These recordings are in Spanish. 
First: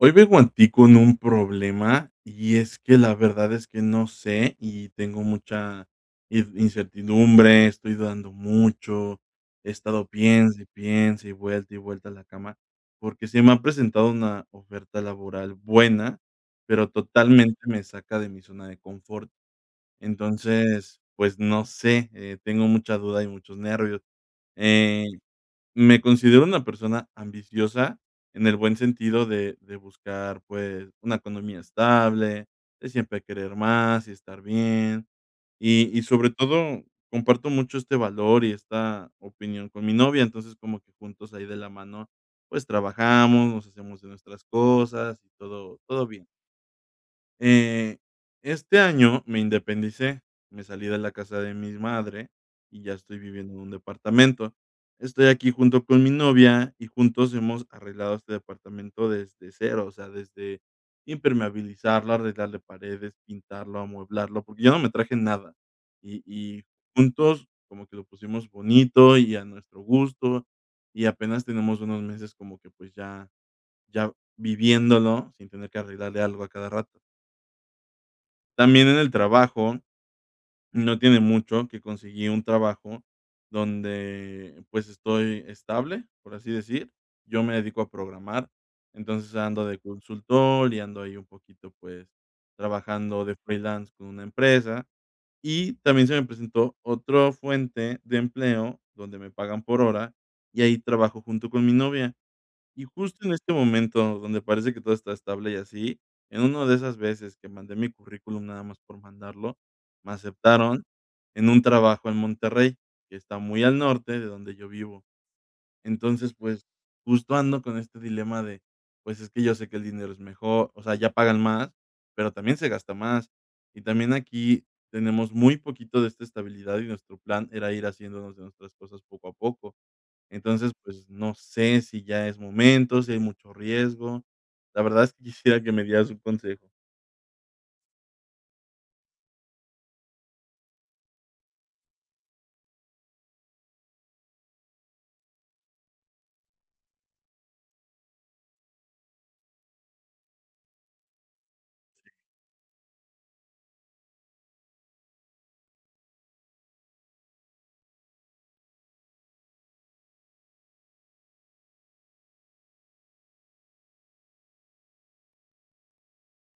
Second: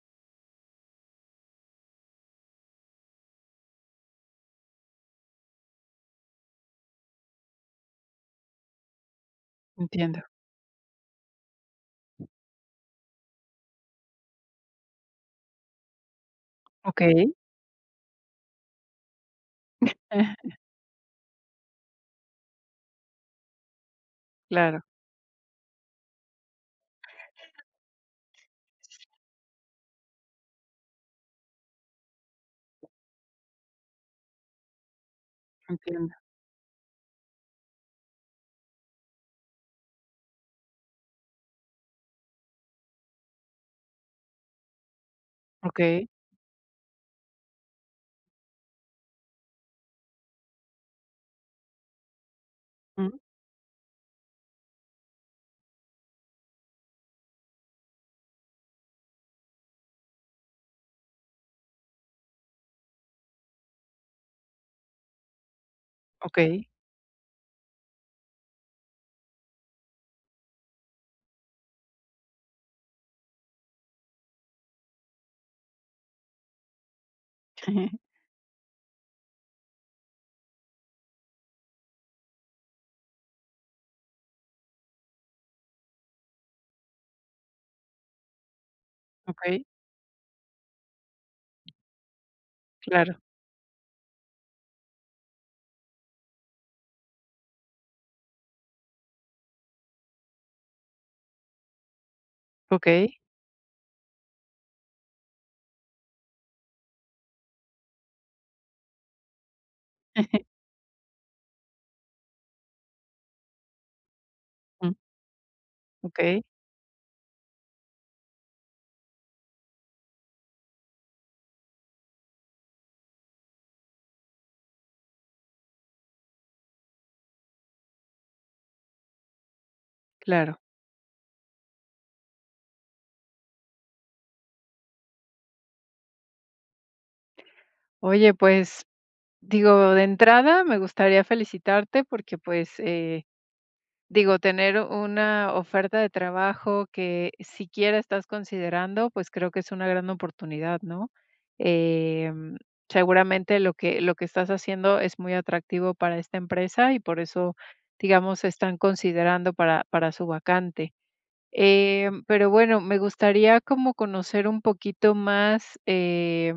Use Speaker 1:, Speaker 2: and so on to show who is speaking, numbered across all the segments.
Speaker 1: Hoy vengo a ti con un problema. Y es que la verdad es que, no sé, y tengo mucha in incertidumbre, estoy dudando mucho, he estado
Speaker 2: Entiendo.
Speaker 1: piense, y piense, y vuelta, y vuelta a la cama, porque se me ha presentado una oferta laboral buena, pero
Speaker 2: Okey.
Speaker 1: totalmente me saca de mi zona de confort. Entonces, pues, no sé, eh, tengo mucha duda y muchos nervios.
Speaker 2: Claro.
Speaker 1: Ey, me considero una persona ambiciosa en el buen sentido de de buscar, pues, una economía estable, de siempre querer más, y estar bien, y y
Speaker 2: Entiendo.
Speaker 1: sobre todo comparto mucho este valor y esta opinión con mi novia. Entonces como que juntos ahí de la mano, pues, trabajamos, nos hacemos de nuestras cosas, y todo todo
Speaker 2: Okey.
Speaker 1: bien. Eh, este año me independicé, me salí de la casa de mis madre, y ya
Speaker 2: Mm.
Speaker 1: estoy viviendo en un departamento. Estoy aquí junto con mi novia, y juntos hemos arreglado este departamento desde 0. O sea, desde impermeabilizarlo, arreglarle paredes, pintarlo, amueblarlo, porque yo no me traje nada. Y y
Speaker 2: Okey.
Speaker 1: juntos, como que lo pusimos bonito y a nuestro gusto, y apenas tenemos unos meses como que, pues, ya ya viviéndolo sin tener que arreglarle algo a cada rato. También en el trabajo, no tiene mucho que conseguí un trabajo donde, pues, estoy estable, por así decir. Yo me dedico a programar, entonces
Speaker 2: Okey.
Speaker 1: ando de consultor y ando ahí un poquito, pues,
Speaker 2: Claro.
Speaker 1: trabajando de freelance con una empresa. Y también se me presentó otro fuente de empleo donde me pagan por hora, y ahí trabajo junto con mi novia. Y
Speaker 2: Okey.
Speaker 1: justo en este momento donde parece que todo está estable, y así, en una de esas veces que mandé mi currículum nada más por mandarlo, me aceptaron en un trabajo en Monterrey, que está muy al norte de donde yo
Speaker 2: Mm.
Speaker 1: vivo. Entonces,
Speaker 2: Okey.
Speaker 1: pues, justo ando con este dilema de, pues, es que yo sé que el dinero es mejor, o sea, allá pagan más, pero también se gasta más, y también aquí tenemos muy poquito de esta estabilidad, y nuestro plan era ir haciéndonos de nuestras cosas poco a poco.
Speaker 2: Claro.
Speaker 1: Entonces, pues, no sé si ya es momento, si hay mucho riesgo. La verdad es que quisiera que me dieras un consejo.
Speaker 2: Oye, pues, digo, de entrada, me gustaría felicitarte porque, pues, eh, digo, tener una oferta de trabajo que siquiera estás considerando, pues, creo que es una gran oportunidad, ¿no? Em, seguramente lo que lo que estás haciendo es muy atractivo para esta empresa, y por eso, digamos, están considerando para para su vacante, eh, pero, bueno, me gustaría como conocer un poquito más, eh,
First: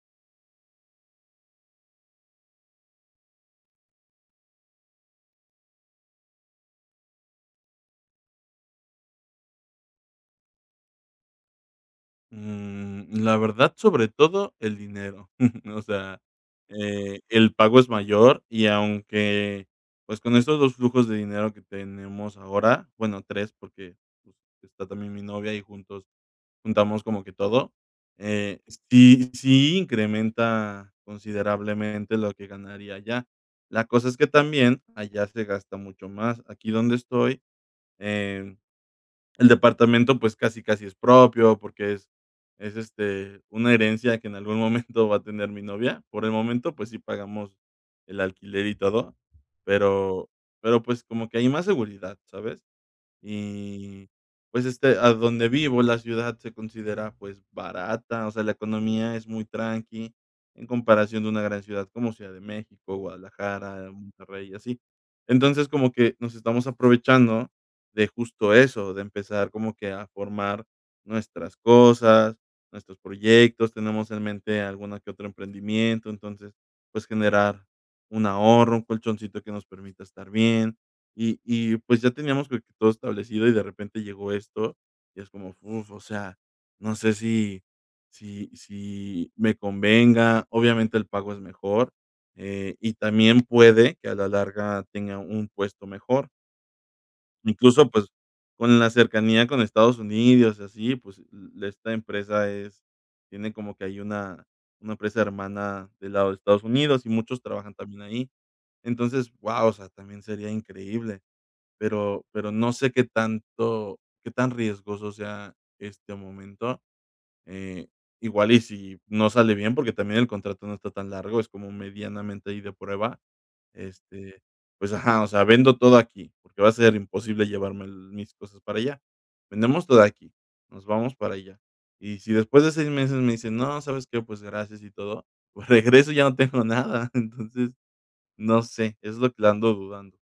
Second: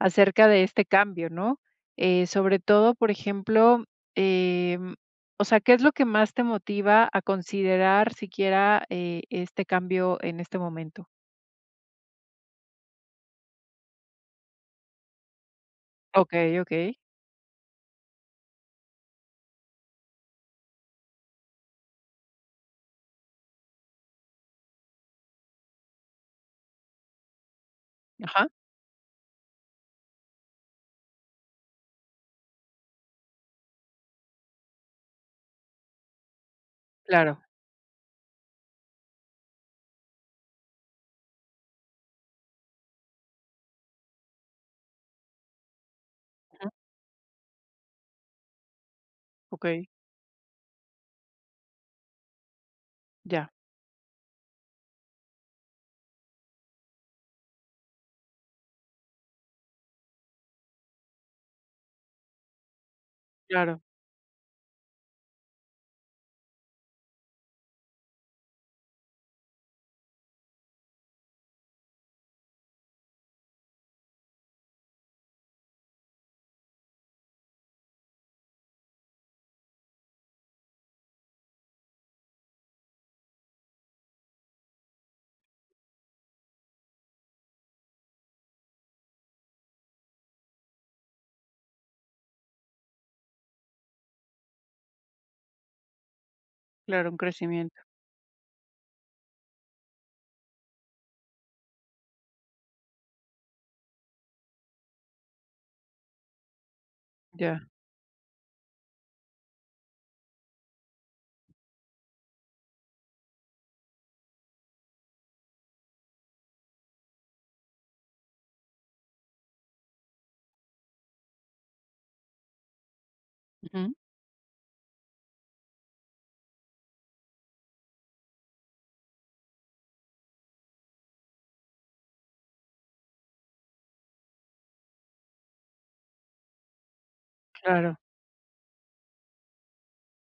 Speaker 2: acerca de este cambio, ¿no? Eh, sobre todo, por ejemplo, em o sea, ¿qué es lo que más te motiva a considerar siquiera, eh, este cambio en este momento?
Speaker 1: Mm, la verdad, sobre todo, el dinero. O sea,
Speaker 2: Okey, okey.
Speaker 1: eh, el pago es mayor, y aunque, pues, con estos 2 flujos de dinero que tenemos ahora, bueno, 3 porque, pues, está también mi novia, y juntos juntamos como que todo,
Speaker 2: Ajá.
Speaker 1: eh, sí sí incrementa considerablemente lo que ganaría allá. La cosa es que también allá se gasta mucho más. Aquí donde
Speaker 2: Claro.
Speaker 1: estoy, eh, el departamento, pues, casi casi es propio porque es es, este, una herencia que en algún momento va a tener mi novia. Por el
Speaker 2: Ajá.
Speaker 1: momento, pues, sí pagamos el alquiler y todo,
Speaker 2: Okey.
Speaker 1: pero, pero, pues, como que hay más seguridad, ¿sabes?
Speaker 2: Ya.
Speaker 1: Y, pues, este, a donde vivo, la ciudad se considera, pues, barata, o sea, la economía es muy tranqui en comparación de una gran ciudad como Ciudad de México,
Speaker 2: Claro.
Speaker 1: Guadalajara, Monterrey, y así. Entonces, como que nos estamos aprovechando de justo eso, de empezar como que a formar nuestras cosas, nuestros proyectos, tenemos en mente alguno que otro emprendimiento. Entonces, pues, generar un ahorro, un colchoncito que nos permita estar bien, y y, pues, ya teníamos todo establecido, y de repente llegó esto, y es como, uf, o sea, no sé, si si si me convenga, obviamente el pago es mejor, eh, y también puede que a la larga tenga un puesto mejor.
Speaker 2: Claro, un crecimiento.
Speaker 1: Incluso, pues, con la cercanía con Estados Unidos y así, pues, l esta empresa es tiene como que ahí una una empresa hermana del lado de Estados Unidos, y muchos
Speaker 2: Ya.
Speaker 1: trabajan también ahí. Entonces, guau, o sea, también sería increíble, pero pero no sé, qué tanto qué tan riesgoso sea este momento. Eh, igual y si no sale bien, porque también el contrato no está tan largo, es como medianamente ahí de prueba,
Speaker 2: Ujú.
Speaker 1: este, pues, ajá, o sea, vendo todo aquí, porque va a ser imposible llevarme mis cosas para allá. Vendemos todo aquí, nos vamos para allá, y si después de 6 meses me dicen: "No, ¿sabes qué? Pues, gracias y todo". Pues, regreso y ya no tengo nada. Entonces,
Speaker 2: Claro.
Speaker 1: no sé, es lo que le ando dudando.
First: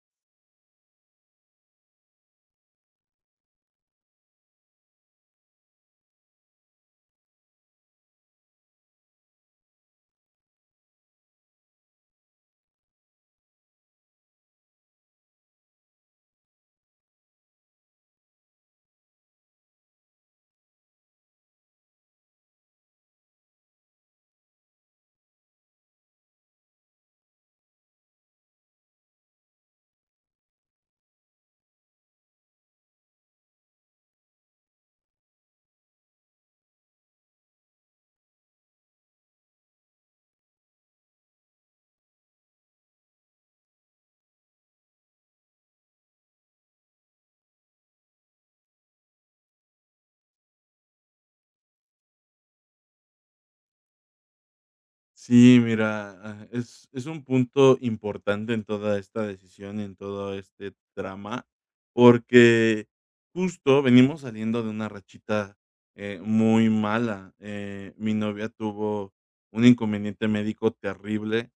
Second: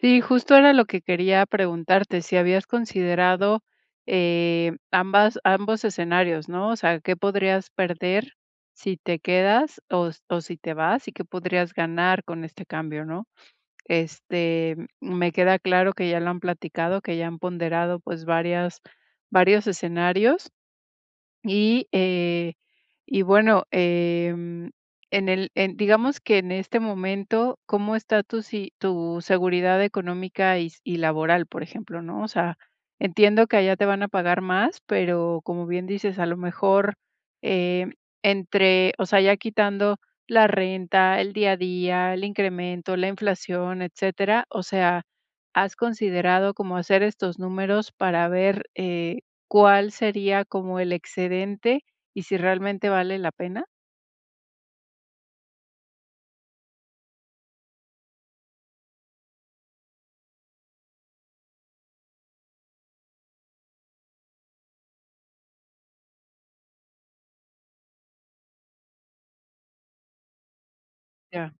Speaker 2: Sí, justo era lo que quería preguntarte, si habías considerado, eh, ambas ambos escenarios, ¿no? O sea, ¿qué podrías perder si te quedas o o si te vas y qué podrías ganar con este cambio, no? Este, mm, me queda claro que ya lo han platicado, que ya han ponderado, pues, varias varios escenarios. Y, eh, y bueno, em, en el en, digamos que, en este momento, ¿cómo está tu si tu seguridad económica y s y laboral? Por ejemplo, ¿no? O sea, entiendo que allá te van a pagar más, pero, como bien dices, a lo mejor, eh, entre, o sea, ya quitando la renta, el día a día, el incremento, la inflación, etcétera. O sea, ¿has considerado como hacer estos números para ver, eh, cuál sería como el excedente y si realmente vale la pena?
Speaker 1: Sí, mira, ah, es es un punto importante en toda esta decisión y en todo este trama, porque, justo venimos saliendo de una rachita, eh, muy mala, eh, mi novia tuvo un inconveniente médico terrible,
Speaker 2: Ya.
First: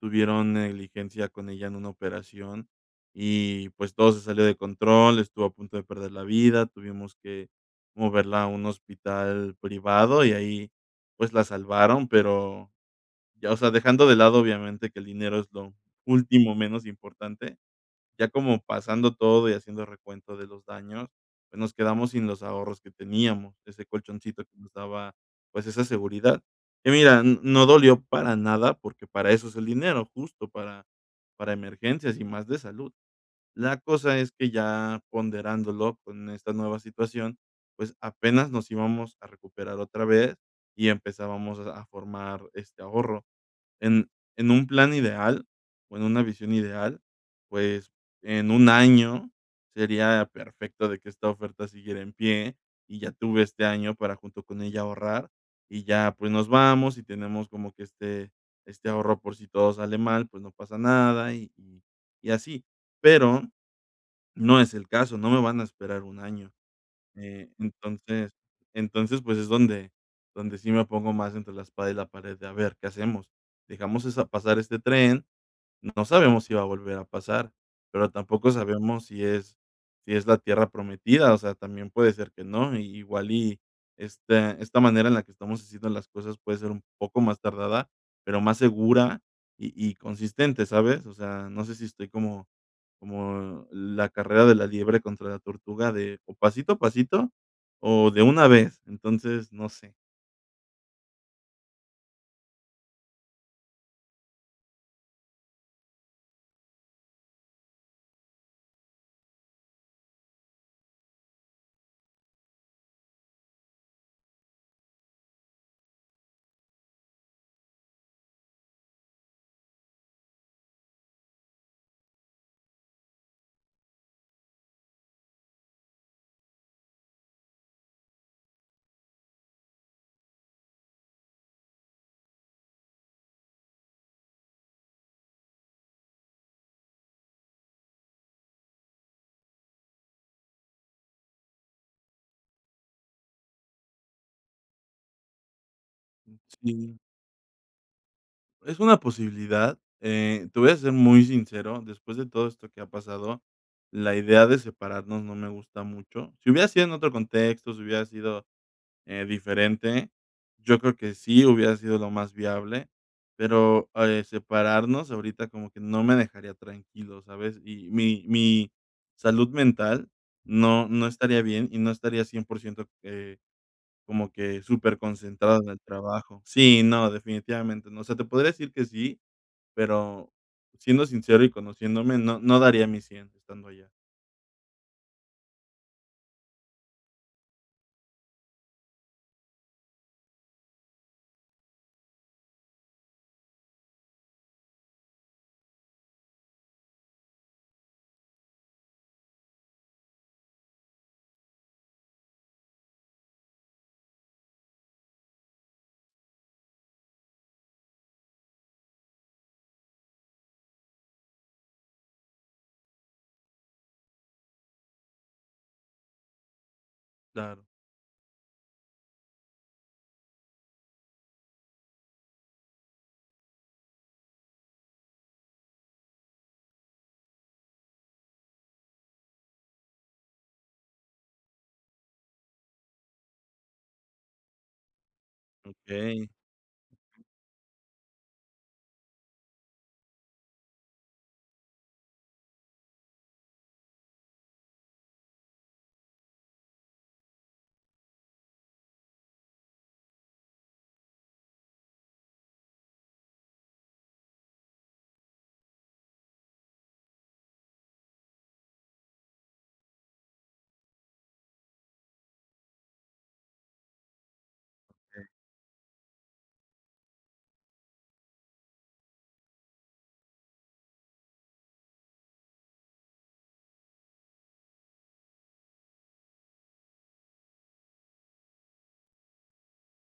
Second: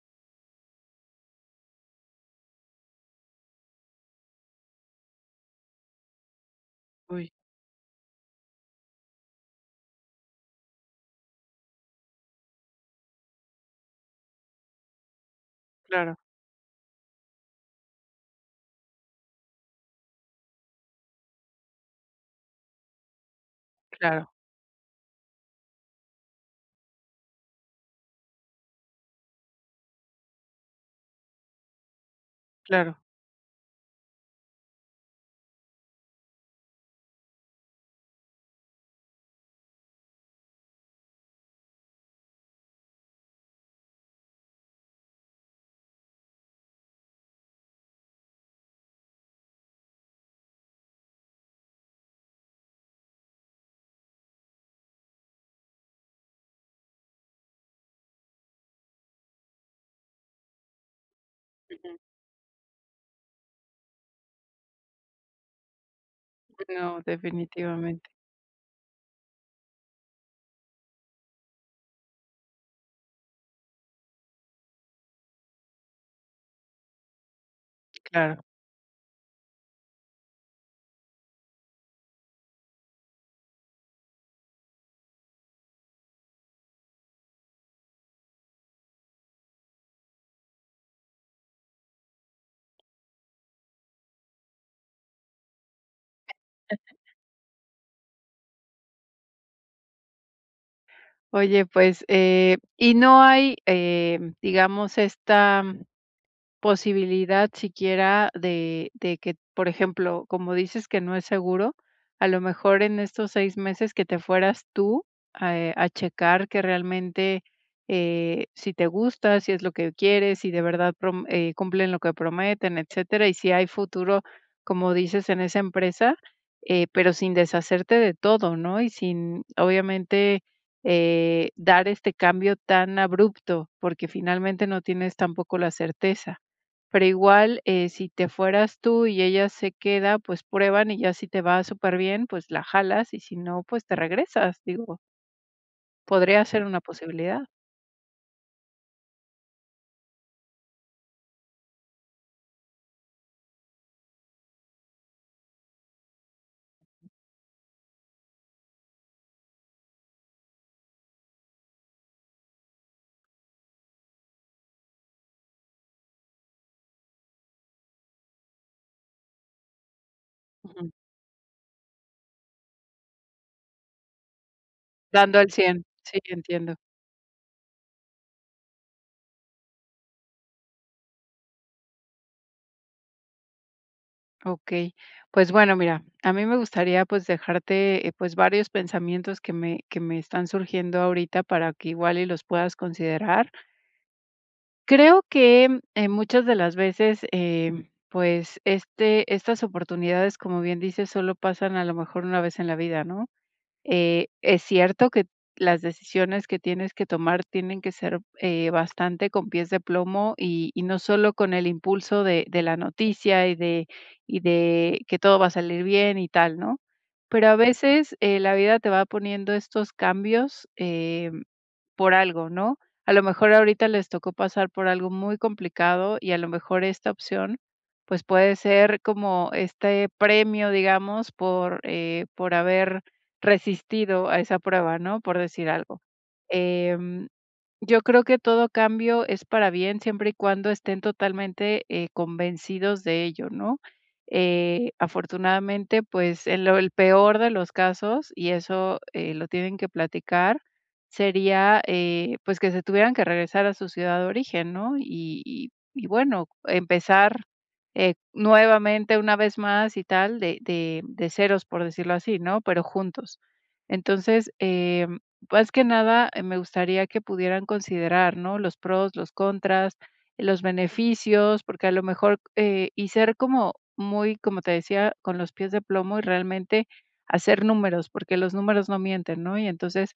Speaker 1: tuvieron negligencia con ella en una operación, y, pues, todo se salió de control, estuvo a punto de perder la vida, tuvimos
Speaker 2: ¡Uy!
Speaker 1: que moverla a un hospital privado, y ahí, pues, la salvaron, pero, ya, o sea, dejando de lado, obviamente, que el dinero es lo
Speaker 2: Claro.
Speaker 1: último menos importante, ya como pasando todo y haciendo recuento de los daños, pues, nos quedamos sin los ahorros que teníamos, ese
Speaker 2: Claro.
Speaker 1: colchoncito que nos daba, pues, esa seguridad, y mira, n no dolió para nada, porque para eso es el dinero, justo para para emergencias y más de salud,
Speaker 2: Claro.
Speaker 1: la cosa es que ya ponderándolo con esta nueva situación, pues, apenas nos íbamos a recuperar otra vez y empezábamos a formar este ahorro, en en un plan ideal, o en una visión ideal, pues, en un año sería perfecto de que esta oferta siguiera en pie y ya tuve este año para junto con ella ahorrar, y ya pues, nos vamos y tenemos como que este este ahorro por si todo sale mal, pues, no pasa nada y
Speaker 2: Ujú.
Speaker 1: y así pero, no es el caso no me van a esperar 1 año,
Speaker 2: No,
Speaker 1: eh,
Speaker 2: definitivamente.
Speaker 1: entonces entonces, pues, es donde donde sí me pongo más entre la espada y la pared de, ¿a ver, qué hacemos?, dejamos esa pasar este tren, no sabemos si va a volver a pasar, pero
Speaker 2: Claro.
Speaker 1: tampoco sabemos si es si es la tierra prometida, o sea, también puede ser que no, i igual y esta esta manera en la que estamos haciendo las cosas puede ser un poco más tardada, pero más segura y y consistente, ¿sabes?, o sea, no sé, si estoy como como la carrera de la liebre contra la tortuga de pasito a pasito, o de una vez, entonces, no sé.
Speaker 2: Oye, pues, eh, y no hay, eh, digamos esta, posibilidad siquiera de de que, por ejemplo, como dices que no es seguro, a lo mejor en estos 6 meses que te fueras tú, ah, eh, a checar que realmente, eh, si te gusta, si es lo que quieres, si de verdad prom eh, cumplen lo que prometen, etcétera, y si hay futuro, como dices, en esa empresa, eh, pero sin deshacerte de todo, ¿no?, y sin, obviamente, eh, dar este cambio tan abrupto, porque finalmente no tienes tampoco la certeza, pero igual, eh, si te fueras tú y ella se queda, pues, prueban y ya si te va superbién, pues, la jalas y si no, pues, te regresas, digo
Speaker 1: Um,
Speaker 2: podría ser una
Speaker 1: sí.
Speaker 2: posibilidad.
Speaker 1: Es una posibilidad, eh, te voy a ser muy sincero, después de todo esto que ha pasado, la idea de separarnos no me gusta mucho. Si hubiera sido en otro contexto, si hubiera sido, eh, diferente, yo creo que sí hubiera sido lo más viable, pero, eh, separarnos ahorita como que no me dejaría tranquilo, ¿sabes? Y mi mi salud mental no
Speaker 2: Uju.
Speaker 1: no estaría bien y no estaría 100%, eh, como que súper
Speaker 2: Dando el
Speaker 1: concentrado en el
Speaker 2: 100, sí,
Speaker 1: trabajo.
Speaker 2: entiendo.
Speaker 1: Sí, no, definitivamente, no, o sea, te podría decir que sí, pero siendo sincero y conociéndome, no no daría mi 100 estando allá.
Speaker 2: Okey, pues, bueno, mira, a mí me gustaría, pues, dejarte, eh, pues varios pensamientos que me que me están surgiendo ahorita para que igual y los puedas considerar. Creo que en muchas de las veces, eh, pues, este estas oportunidades, como bien dices, solo pasan a lo mejor una vez en la vida, ¿no?, eh, es cierto que las decisiones que tienes que tomar tienen que ser, eh, bastante con pies de plomo y y no solo con el impulso de de la noticia y de y de que todo va a salir bien y tal, ¿no?, pero a
Speaker 1: Claro.
Speaker 2: veces, eh, la vida te va poniendo estos cambios, eh, por algo, ¿no?, a lo mejor ahorita les tocó pasar por algo muy complicado y a lo mejor esta opción, pues, puede ser como este premio, digamos, por, eh, por haber resistido a esa prueba, ¿no?, por decir algo,
Speaker 1: Okey.
Speaker 2: em, yo creo que todo cambio es para bien, siempre y cuando estén totalmente, eh, convencidos de ello, ¿no?, eh, afortunadamente, pues, en lo el peor de los casos, y eso, eh, lo tienen que platicar, sería, eh, pues, que se tuvieran que regresar a su ciudad de origen, ¿no?, y y y bueno, empezar, eh, nuevamente una vez más y tal de de de ceros, por decirlo así, ¿no?, pero juntos. Entonces, eh,
Speaker 1: Okey.
Speaker 2: más que nada, me gustaría que pudieran considerar, ¿no?, los pros, los contras, los beneficios, porque a lo mejor, eh, y ser como muy, como te decía, con los pies de plomo y realmente hacer números, porque los números no mienten, ¿no?, y entonces,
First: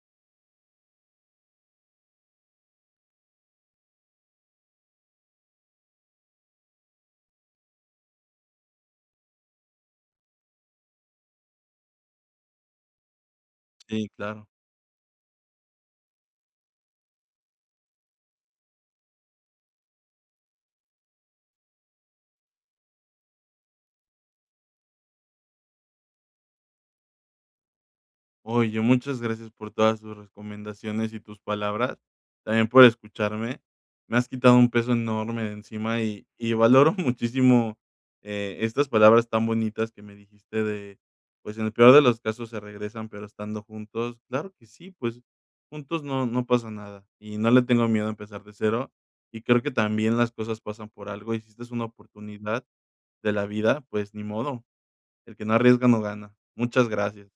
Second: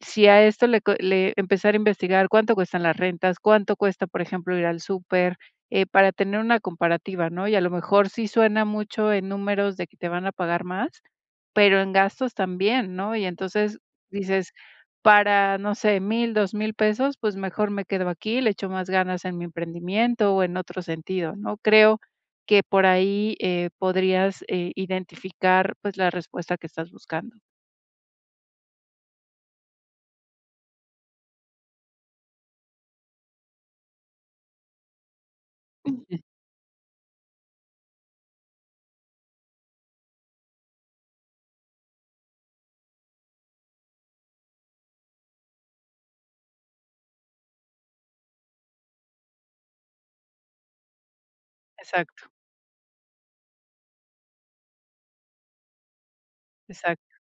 Speaker 2: si a esto le co le empezar a investigar ¿cuánto cuestan las rentas, cuánto cuesta, por ejemplo, ir al súper?, eh, para tener una comparativa, ¿no?, y a lo mejor sí suena mucho en números de que te van a pagar más, pero en gastos también, ¿no?, y entonces
Speaker 1: Sí, claro.
Speaker 2: dices: "Para, no sé, 1000, 2000 pesos, pues mejor me quedo aquí, le echo más ganas en mi emprendimiento o en otro sentido", ¿no?, creo que por ahí, eh, podrías, eh, identificar pues la respuesta que estas buscando.
Speaker 1: Oye, muchas gracias por todas tus recomendaciones y tus palabras, también por escucharme, me has quitado un peso enorme de encima
Speaker 2: Uju.
Speaker 1: y y valoro muchísimo, eh, estas palabras tan bonitas que me dijiste de, pues, en el peor de los casos se regresan, pero estando juntos, claro que sí, pues, juntos no no pasa nada, y no le tengo miedo a empezar de 0, y creo que también las cosas pasan por algo, y si esta es una
Speaker 2: Exacto.
Speaker 1: oportunidad de la vida, pues, ni modo, el que no arriesga no gana. Muchas
Speaker 2: Exacto.
Speaker 1: gracias.